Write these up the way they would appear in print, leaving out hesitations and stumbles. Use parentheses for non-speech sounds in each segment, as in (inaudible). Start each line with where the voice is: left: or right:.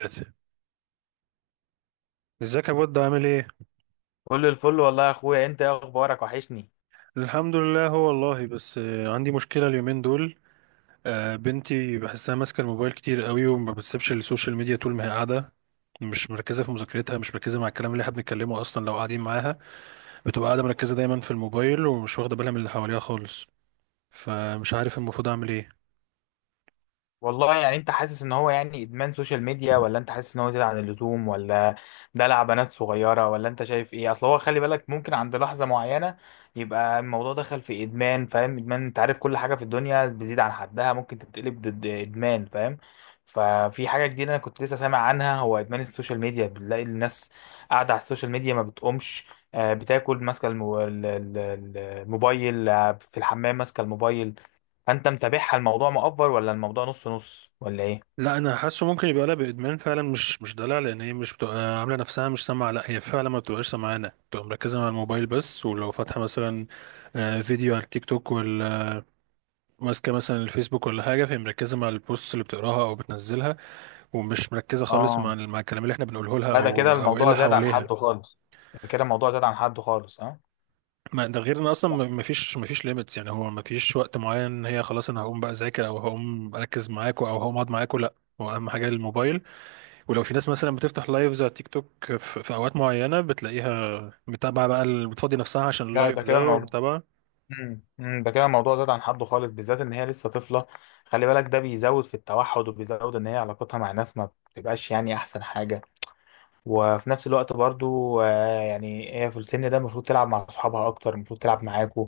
right: دلوقتي. ازيك يا بود، عامل ايه؟
left: كل الفل والله يا اخويا، انت ايه اخبارك؟ وحشني.
right: الحمد لله. هو والله بس عندي مشكله اليومين دول. بنتي بحسها ماسكه الموبايل كتير قوي وما بتسيبش السوشيال ميديا طول ما هي قاعده. مش مركزه في مذاكرتها، مش مركزه مع الكلام اللي احنا بنتكلمه اصلا لو قاعدين معاها. بتبقى قاعده مركزه دايما في الموبايل ومش واخده بالها من اللي حواليها خالص. فمش عارف المفروض اعمل ايه؟
left: والله يعني انت حاسس ان هو يعني ادمان سوشيال ميديا، ولا انت حاسس ان هو زيادة عن اللزوم، ولا دلع بنات صغيرة، ولا انت شايف ايه؟ اصل هو خلي بالك، ممكن عند لحظة معينة يبقى الموضوع دخل في ادمان، فاهم؟ ادمان. انت عارف كل حاجة في الدنيا بتزيد عن حدها ممكن تتقلب ضد. ادمان، فاهم؟ ففي حاجة جديدة انا كنت لسه سامع عنها، هو ادمان السوشيال ميديا. بنلاقي الناس قاعدة على السوشيال ميديا ما بتقومش. بتاكل ماسكة الموبايل، في الحمام ماسكة الموبايل. فانت متابعها؟ الموضوع مؤفر، ولا الموضوع نص نص، ولا ايه؟
right: لا، انا حاسه ممكن يبقى لها بادمان فعلا، مش دلع، لان هي مش بتبقى عامله نفسها مش سامعه، لا هي فعلا ما بتبقاش سامعانا. بتبقى مركزه مع الموبايل بس. ولو فاتحه مثلا فيديو على التيك توك، ماسكه مثلا الفيسبوك ولا حاجه، فهي مركزه مع البوست اللي بتقراها او بتنزلها، ومش مركزه خالص مع
left: اه
right: مع الكلام اللي احنا بنقوله لها
left: لا ده لا كده
right: او ايه
left: الموضوع
right: اللي
left: زاد عن
right: حواليها.
left: حده خالص. ده كده الموضوع زاد عن حده خالص، ها؟
right: ما ده غير ان اصلا ما فيش ليميتس، يعني هو ما فيش وقت معين ان هي خلاص انا هقوم بقى اذاكر او هقوم اركز معاكوا او هقوم اقعد معاكوا. لا، هو اهم حاجه الموبايل. ولو في ناس مثلا بتفتح لايفز على تيك توك في اوقات معينه، بتلاقيها متابعه بقى، بتفضي نفسها عشان
left: لا
right: اللايف
left: ده كده
right: ده
left: الموضوع
right: ومتابعه.
left: (laughs) مم. مم. ده كده الموضوع زاد عن حده خالص، بالذات ان هي لسه طفله. خلي بالك ده بيزود في التوحد، وبيزود ان هي علاقتها مع ناس ما بتبقاش يعني احسن حاجه. وفي نفس الوقت برضو يعني هي في السن ده المفروض تلعب مع صحابها اكتر، المفروض تلعب معاكوا،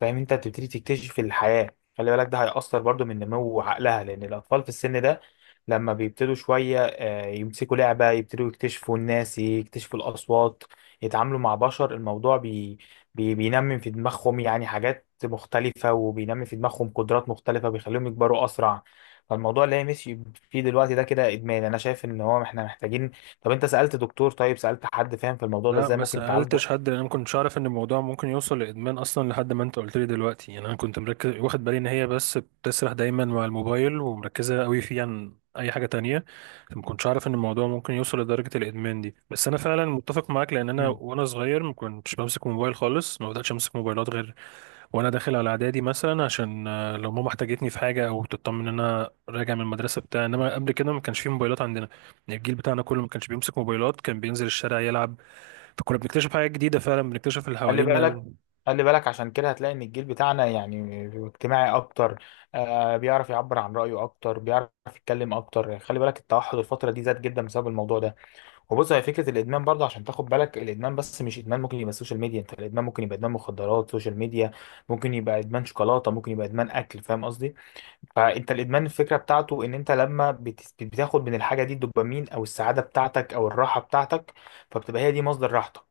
left: فاهم؟ انت بتبتدي تكتشف الحياة. خلي بالك ده هيأثر برضو من نمو عقلها، لان الاطفال في السن ده لما بيبتدوا شوية يمسكوا لعبة، يبتدوا يكتشفوا الناس، يكتشفوا الاصوات، يتعاملوا مع بشر. الموضوع بي بي بينمي في دماغهم يعني حاجات مختلفة، وبينمي في دماغهم قدرات مختلفة، بيخليهم يكبروا اسرع. فالموضوع اللي هي ماشي فيه دلوقتي ده كده ادمان. انا شايف ان هو احنا محتاجين. طب انت سألت دكتور؟ طيب سألت حد فاهم في الموضوع ده
right: لا،
left: ازاي
right: ما
left: ممكن تعالجه؟
right: سألتش حد لأن أنا ما كنتش أعرف إن الموضوع ممكن يوصل لإدمان أصلا لحد ما أنت قلت لي دلوقتي. يعني أنا كنت مركز واخد بالي إن هي بس بتسرح دايما مع الموبايل ومركزة قوي فيه عن أي حاجة تانية، فما كنتش أعرف إن الموضوع ممكن يوصل لدرجة الإدمان دي. بس أنا فعلا متفق معاك، لأن أنا
left: مم.
right: وأنا صغير ما كنتش بمسك موبايل خالص، ما بدأتش أمسك موبايلات غير وأنا داخل على إعدادي مثلا، عشان لو ماما احتاجتني في حاجة أو تطمن إن أنا راجع من المدرسة بتاع. إنما قبل كده ما كانش فيه موبايلات عندنا. يعني الجيل بتاعنا كله ما كانش بيمسك موبايلات، كان بينزل الشارع يلعب. فكنا بنكتشف حاجات جديدة فعلا، بنكتشف اللي
left: خلي
right: حوالينا.
left: بالك، عشان كده هتلاقي ان الجيل بتاعنا يعني اجتماعي اكتر، بيعرف يعبر عن رأيه اكتر، بيعرف يتكلم اكتر. خلي بالك التوحد الفترة دي زاد جدا بسبب الموضوع ده. وبص، هي فكرة الادمان برضه عشان تاخد بالك، الادمان بس مش ادمان ممكن يبقى السوشيال ميديا انت، الادمان ممكن يبقى ادمان مخدرات، سوشيال ميديا، ممكن يبقى ادمان شوكولاتة، ممكن يبقى ادمان اكل، فاهم قصدي؟ فانت الادمان الفكره بتاعته ان انت لما بتاخد من الحاجه دي الدوبامين او السعاده بتاعتك او الراحه بتاعتك، فبتبقى هي دي مصدر راحتك،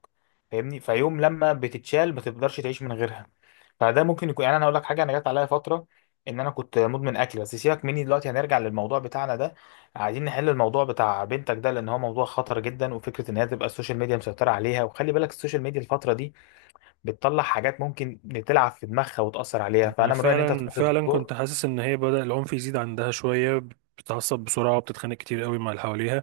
left: فاهمني؟ فيوم لما بتتشال ما تقدرش تعيش من غيرها. فده ممكن يكون، يعني انا اقول لك حاجه، انا جت عليا فتره ان انا كنت مدمن اكل، بس سيبك مني دلوقتي، هنرجع للموضوع بتاعنا ده. عايزين نحل الموضوع بتاع بنتك ده، لان هو موضوع خطر جدا. وفكره ان هي تبقى السوشيال ميديا مسيطره عليها، وخلي بالك السوشيال ميديا الفتره دي بتطلع حاجات ممكن تلعب في دماغها وتاثر عليها.
right: أنا
left: فانا من رايي ان انت
right: فعلا
left: تروح
right: فعلا
left: للدكتور.
right: كنت حاسس إن هي بدأ العنف يزيد عندها شوية. بتتعصب بسرعة وبتتخانق كتير قوي مع اللي حواليها.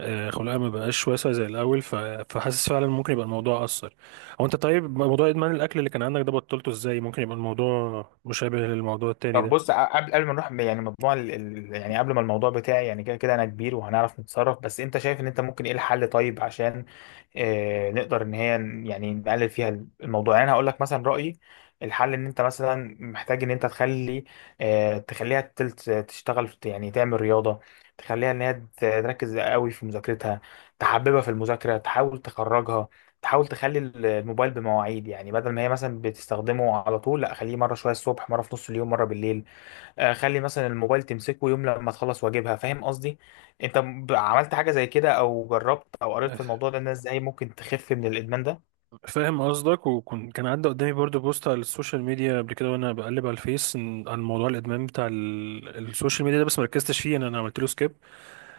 right: خلقها ما بقاش واسع زي الأول. فحاسس فعلا ممكن يبقى الموضوع أثر. هو أنت، طيب، موضوع إدمان الأكل اللي كان عندك ده بطلته إزاي؟ ممكن يبقى الموضوع مشابه للموضوع التاني
left: طب
right: ده؟
left: بص، قبل ما نروح يعني مجموع يعني قبل ما الموضوع بتاعي، يعني كده كده انا كبير وهنعرف نتصرف. بس انت شايف ان انت ممكن ايه الحل طيب، عشان نقدر ان هي يعني نقلل فيها الموضوع؟ يعني انا هقول لك مثلا رأيي، الحل ان انت مثلا محتاج ان انت تخلي تخليها تلت تشتغل يعني تعمل رياضة. تخليها ان هي تركز قوي في مذاكرتها، تحببها في المذاكرة، تحاول تخرجها. تحاول تخلي الموبايل بمواعيد، يعني بدل ما هي مثلا بتستخدمه على طول، لا، خليه مره شويه الصبح، مره في نص اليوم، مره بالليل. خلي مثلا الموبايل تمسكه يوم لما تخلص واجبها، فاهم قصدي؟ انت عملت حاجه زي كده، او جربت، او قريت في الموضوع ده الناس ازاي ممكن تخف من الادمان ده؟
right: فاهم قصدك. وكان كان عدى قدامي برضو بوست على السوشيال ميديا قبل كده وانا بقلب على الفيس، عن موضوع الادمان بتاع السوشيال ميديا ده، بس مركزتش فيه، أنا عملت له سكيب.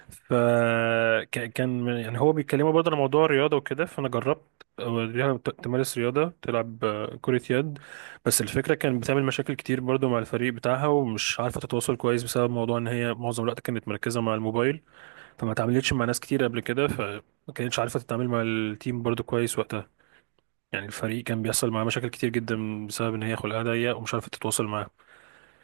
right: فكان يعني هو بيتكلموا برضه على موضوع الرياضة وكده، فأنا جربت أوريها تمارس رياضة، تلعب كرة يد. بس الفكرة، كان بتعمل مشاكل كتير برضه مع الفريق بتاعها ومش عارفة تتواصل كويس بسبب موضوع إن هي معظم الوقت كانت مركزة مع الموبايل، فما اتعاملتش مع ناس كتير قبل كده، فما كانتش عارفة تتعامل مع التيم برضه كويس وقتها. يعني الفريق كان بيحصل معاه مشاكل كتير جدا بسبب إن هي خلقها ضيق ومش عارفة تتواصل معاه.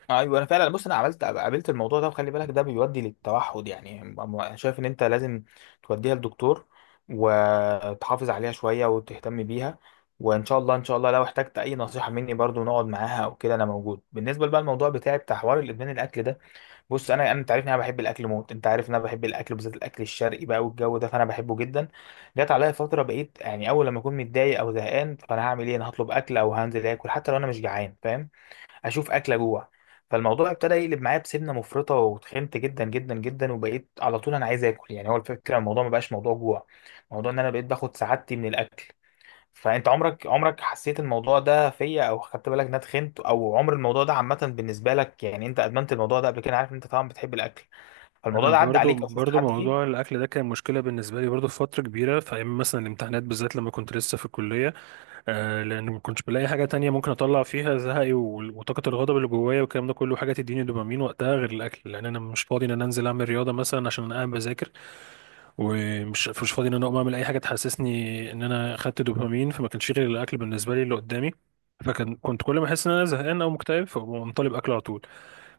left: ايوه، انا فعلا بص، انا عملت قابلت الموضوع ده، وخلي بالك ده بيودي للتوحد، يعني أنا شايف ان انت لازم توديها للدكتور، وتحافظ عليها شويه وتهتم بيها. وان شاء الله، ان شاء الله لو احتجت اي نصيحه مني برضو، نقعد معاها او كده، انا موجود. بالنسبه بقى الموضوع بتاعي بتاع حوار الادمان الاكل ده، بص، انا انا انت عارف ان انا بحب الاكل موت، انت عارف ان انا بحب الاكل بالذات الاكل الشرقي بقى والجو ده، فانا بحبه جدا. جت عليا فتره بقيت يعني، اول لما اكون متضايق او زهقان فانا هعمل ايه؟ انا هطلب اكل او هنزل اكل حتى لو انا مش جعان، فاهم؟ هشوف اكل اجوع. فالموضوع ابتدى يقلب معايا بسمنه مفرطه، وتخنت جدا جدا جدا، وبقيت على طول انا عايز اكل. يعني هو الفكره الموضوع ما بقاش موضوع جوع، الموضوع ان انا بقيت باخد سعادتي من الاكل. فانت عمرك حسيت الموضوع ده فيا، او خدت بالك ان انا اتخنت؟ او عمر الموضوع ده عامه بالنسبه لك، يعني انت ادمنت الموضوع ده قبل كده؟ عارف إن انت طبعا بتحب الاكل، فالموضوع
right: انا
left: ده عدى
right: برضو
left: عليك، او شفت
right: برضو
left: حد
right: موضوع
left: فيه؟
right: الاكل ده كان مشكله بالنسبه لي برضو في فتره كبيره، في ايام مثلا الامتحانات بالذات لما كنت لسه في الكليه. آه، لان ما كنتش بلاقي حاجه تانية ممكن اطلع فيها زهقي وطاقه الغضب اللي جوايا والكلام ده كله، حاجه تديني دوبامين وقتها غير الاكل، لان انا مش فاضي ان انا انزل اعمل رياضه مثلا عشان انا قاعد بذاكر. ومش مش فاضي ان انا اقوم اعمل اي حاجه تحسسني ان انا خدت دوبامين، فما كانش غير الاكل بالنسبه لي اللي قدامي. فكان كنت كل ما احس ان انا زهقان او مكتئب، فاقوم طالب اكل على طول.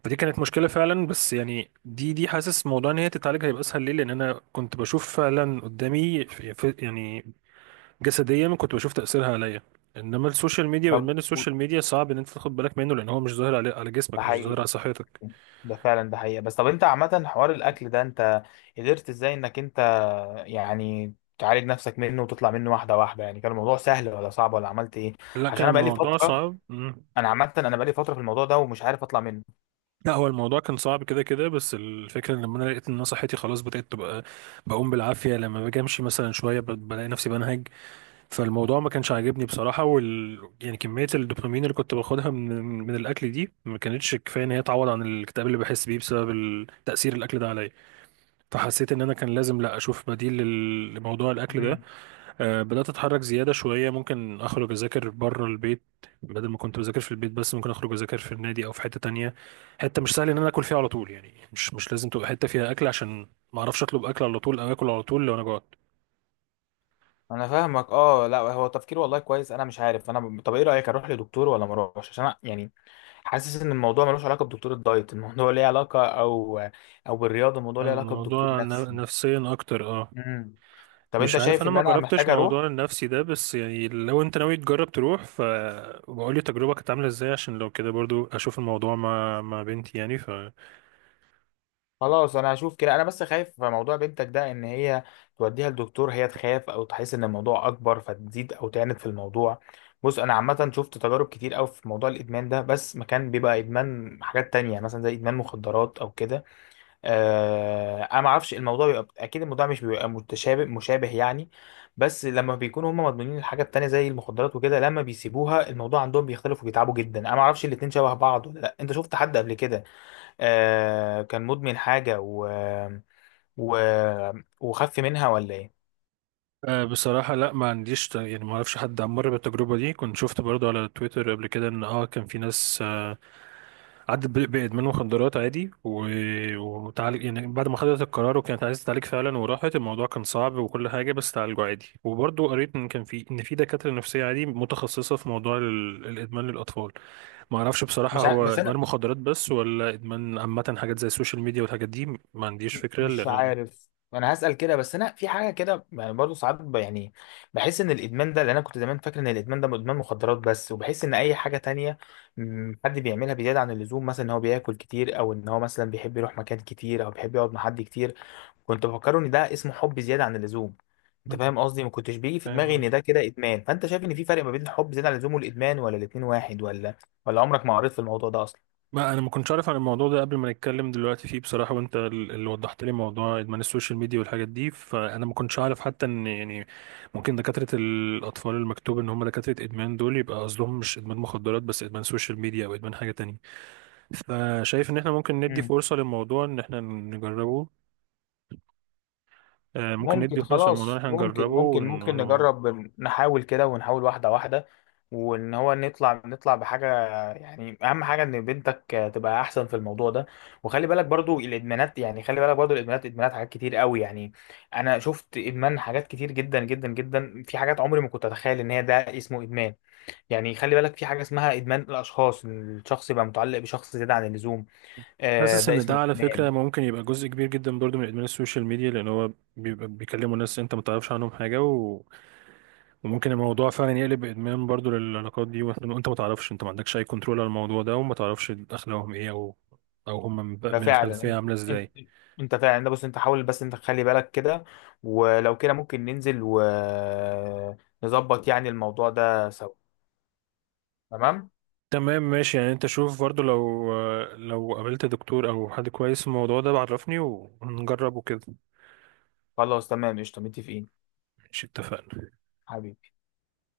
right: فدي كانت مشكلة فعلا. بس يعني، دي حاسس موضوع ان هي تتعالج هيبقى اسهل ليه، لان انا كنت بشوف فعلا قدامي يعني جسديا كنت بشوف تأثيرها عليا. انما السوشيال ميديا
left: طب
right: وادمان السوشيال ميديا، صعب ان انت تاخد بالك منه، لان هو مش ظاهر على
left: ده
right: جسمك، مش ظاهر على
left: حقيقه،
right: صحتك.
left: ده فعلا ده حقيقه. بس طب انت عامه حوار الاكل ده انت قدرت ازاي انك انت يعني تعالج نفسك منه وتطلع منه واحده واحده؟ يعني كان الموضوع سهل، ولا صعب، ولا عملت ايه؟
right: لا،
left: عشان
right: كان
left: انا بقالي
right: الموضوع
left: فتره،
right: صعب. مم.
left: انا عامه انا بقالي فتره في الموضوع ده ومش عارف اطلع منه.
right: لا، هو الموضوع كان صعب كده كده، بس الفكرة ان لما انا لقيت ان انا صحتي خلاص بدأت تبقى بقوم بالعافية، لما باجي امشي مثلا شوية بلاقي نفسي بنهج. فالموضوع ما كانش عاجبني بصراحة. يعني كمية الدوبامين اللي كنت باخدها من الأكل دي ما كانتش كفاية إن هي تعوض عن الاكتئاب اللي بحس بيه بسبب تأثير الأكل ده عليا. فحسيت إن أنا كان لازم، لا، أشوف بديل لموضوع الأكل ده.
left: مم.
right: آه، بدأت أتحرك زيادة شوية، ممكن أخرج أذاكر بره البيت بدل ما كنت بذاكر في البيت بس. ممكن أخرج أذاكر في النادي أو في حتة تانية، حتة مش سهل إن أنا آكل فيها على طول، يعني مش لازم تبقى حتة فيها أكل، عشان ما أعرفش أطلب أكل على طول أو آكل على طول لو أنا جوعت.
left: انا فاهمك. اه لا هو تفكير والله كويس، انا مش عارف، انا طب ايه رايك، اروح لدكتور ولا ما اروحش؟ عشان أنا يعني حاسس ان الموضوع ملوش علاقه بدكتور الدايت، (laughs) الموضوع ليه علاقه، او او بالرياضه، الموضوع ليه علاقه بدكتور
right: الموضوع
left: نفسي.
right: نفسيا أكتر.
left: مم. طب
right: مش
left: انت
right: عارف،
left: شايف
right: انا
left: ان
right: ما
left: انا
right: جربتش
left: محتاج اروح؟
right: موضوع النفسي ده، بس يعني لو انت ناوي تجرب تروح فبقول لي تجربة كانت عاملة ازاي، عشان لو كده برضو اشوف الموضوع مع بنتي. يعني.
left: خلاص انا هشوف كده. انا بس خايف في موضوع بنتك ده، ان هي توديها لدكتور هي تخاف، او تحس ان الموضوع اكبر فتزيد، او تعند في الموضوع. بص انا عامه شفت تجارب كتير قوي في موضوع الادمان ده، بس ما كان بيبقى ادمان حاجات تانية، يعني مثلا زي ادمان مخدرات او كده. انا ما اعرفش الموضوع بيبقى، اكيد الموضوع مش بيبقى متشابه مشابه يعني، بس لما بيكونوا هم مدمنين الحاجه التانية زي المخدرات وكده، لما بيسيبوها الموضوع عندهم بيختلف وبيتعبوا جدا. انا ما اعرفش الاتنين شبه بعض ولا لا. انت شفت حد قبل كده كان مدمن حاجة و... وخف منها، ولا ايه؟
right: بصراحة، لا، ما عنديش يعني، ما اعرفش حد مر بالتجربة دي. كنت شفت برضو على تويتر قبل كده ان كان في ناس، عدت بإدمان مخدرات عادي وتعالج. يعني بعد ما خدت القرار وكانت عايزة تتعالج فعلا وراحت، الموضوع كان صعب وكل حاجة، بس تعالجوا عادي. وبرضو قريت ان كان في، ان في دكاترة نفسية عادي متخصصة في موضوع الإدمان للأطفال. ما اعرفش بصراحة
left: مش عارف،
right: هو
left: بس
right: ادمان
left: انا
right: مخدرات بس ولا ادمان عامة حاجات زي السوشيال ميديا والحاجات دي. ما عنديش فكرة،
left: مش
right: لان انا
left: عارف، انا هسأل كده. بس انا في حاجة كده يعني برضه ساعات يعني بحس ان الادمان ده، لان انا كنت زمان فاكر ان الادمان ده ادمان مخدرات بس، وبحس ان اي حاجة تانية حد بيعملها بزيادة عن اللزوم، مثلا ان هو بياكل كتير، او ان هو مثلا بيحب يروح مكان كتير، او بيحب يقعد مع حد كتير. كنت بفكره ان ده اسمه حب زياده عن اللزوم، انت
right: مم.
left: فاهم قصدي؟ ما كنتش بيجي في
right: فاهم
left: دماغي ان ده
right: قصدك.
left: كده ادمان. فانت شايف ان في فرق ما بين الحب زياده عن اللزوم والادمان، ولا الاتنين واحد، ولا ولا عمرك ما قريت في الموضوع ده اصلا؟
right: ما انا ما كنتش عارف عن الموضوع ده قبل ما نتكلم دلوقتي فيه بصراحة، وانت اللي وضحت لي موضوع ادمان السوشيال ميديا والحاجات دي، فانا ما كنتش عارف حتى ان يعني ممكن دكاترة الاطفال المكتوب ان هم دكاترة ادمان دول يبقى قصدهم مش ادمان مخدرات بس، ادمان سوشيال ميديا او ادمان حاجة تانية. فشايف ان احنا ممكن ندي فرصة للموضوع ان احنا نجربه. ممكن
left: ممكن،
right: ندي فرصة للموضوع ان
left: خلاص
right: احنا نجربه ون-
left: ممكن
right: ون-
left: نجرب، نحاول كده ونحاول واحدة واحدة، وان هو نطلع، نطلع بحاجة. يعني اهم حاجة ان بنتك تبقى احسن في الموضوع ده. وخلي بالك برضو الادمانات، يعني خلي بالك برضو الادمانات ادمانات حاجات كتير قوي يعني. انا شفت ادمان حاجات كتير جدا جدا جدا، في حاجات عمري ما كنت اتخيل ان هي ده اسمه ادمان. يعني خلي بالك في حاجة اسمها ادمان الاشخاص، إن الشخص يبقى متعلق بشخص زيادة عن اللزوم،
right: حاسس
left: ده
right: ان ده
left: اسمه
right: على فكرة
left: ادمان.
right: ممكن يبقى جزء كبير جدا برضو من ادمان السوشيال ميديا، لان هو بيبقى بيكلموا ناس انت ما تعرفش عنهم حاجة وممكن الموضوع فعلا يقلب ادمان برضو للعلاقات دي، وإنت ما تعرفش، انت ما عندكش اي كنترول على الموضوع ده وما تعرفش اخلاقهم ايه او هم من
left: ده
right: من
left: فعلا
right: الخلفية
left: انت،
right: عاملة ازاي.
left: انت فعلا ده. بص انت حاول بس انت تخلي بالك كده، ولو كده ممكن ننزل ونظبط يعني الموضوع ده سوا. تمام.
right: تمام، ماشي. يعني انت شوف برضو لو قابلت دكتور او حد كويس في الموضوع ده بعرفني ونجربه كده.
left: خلاص تمام، قشطة، متفقين.
right: ماشي، اتفقنا.
left: حبيبي.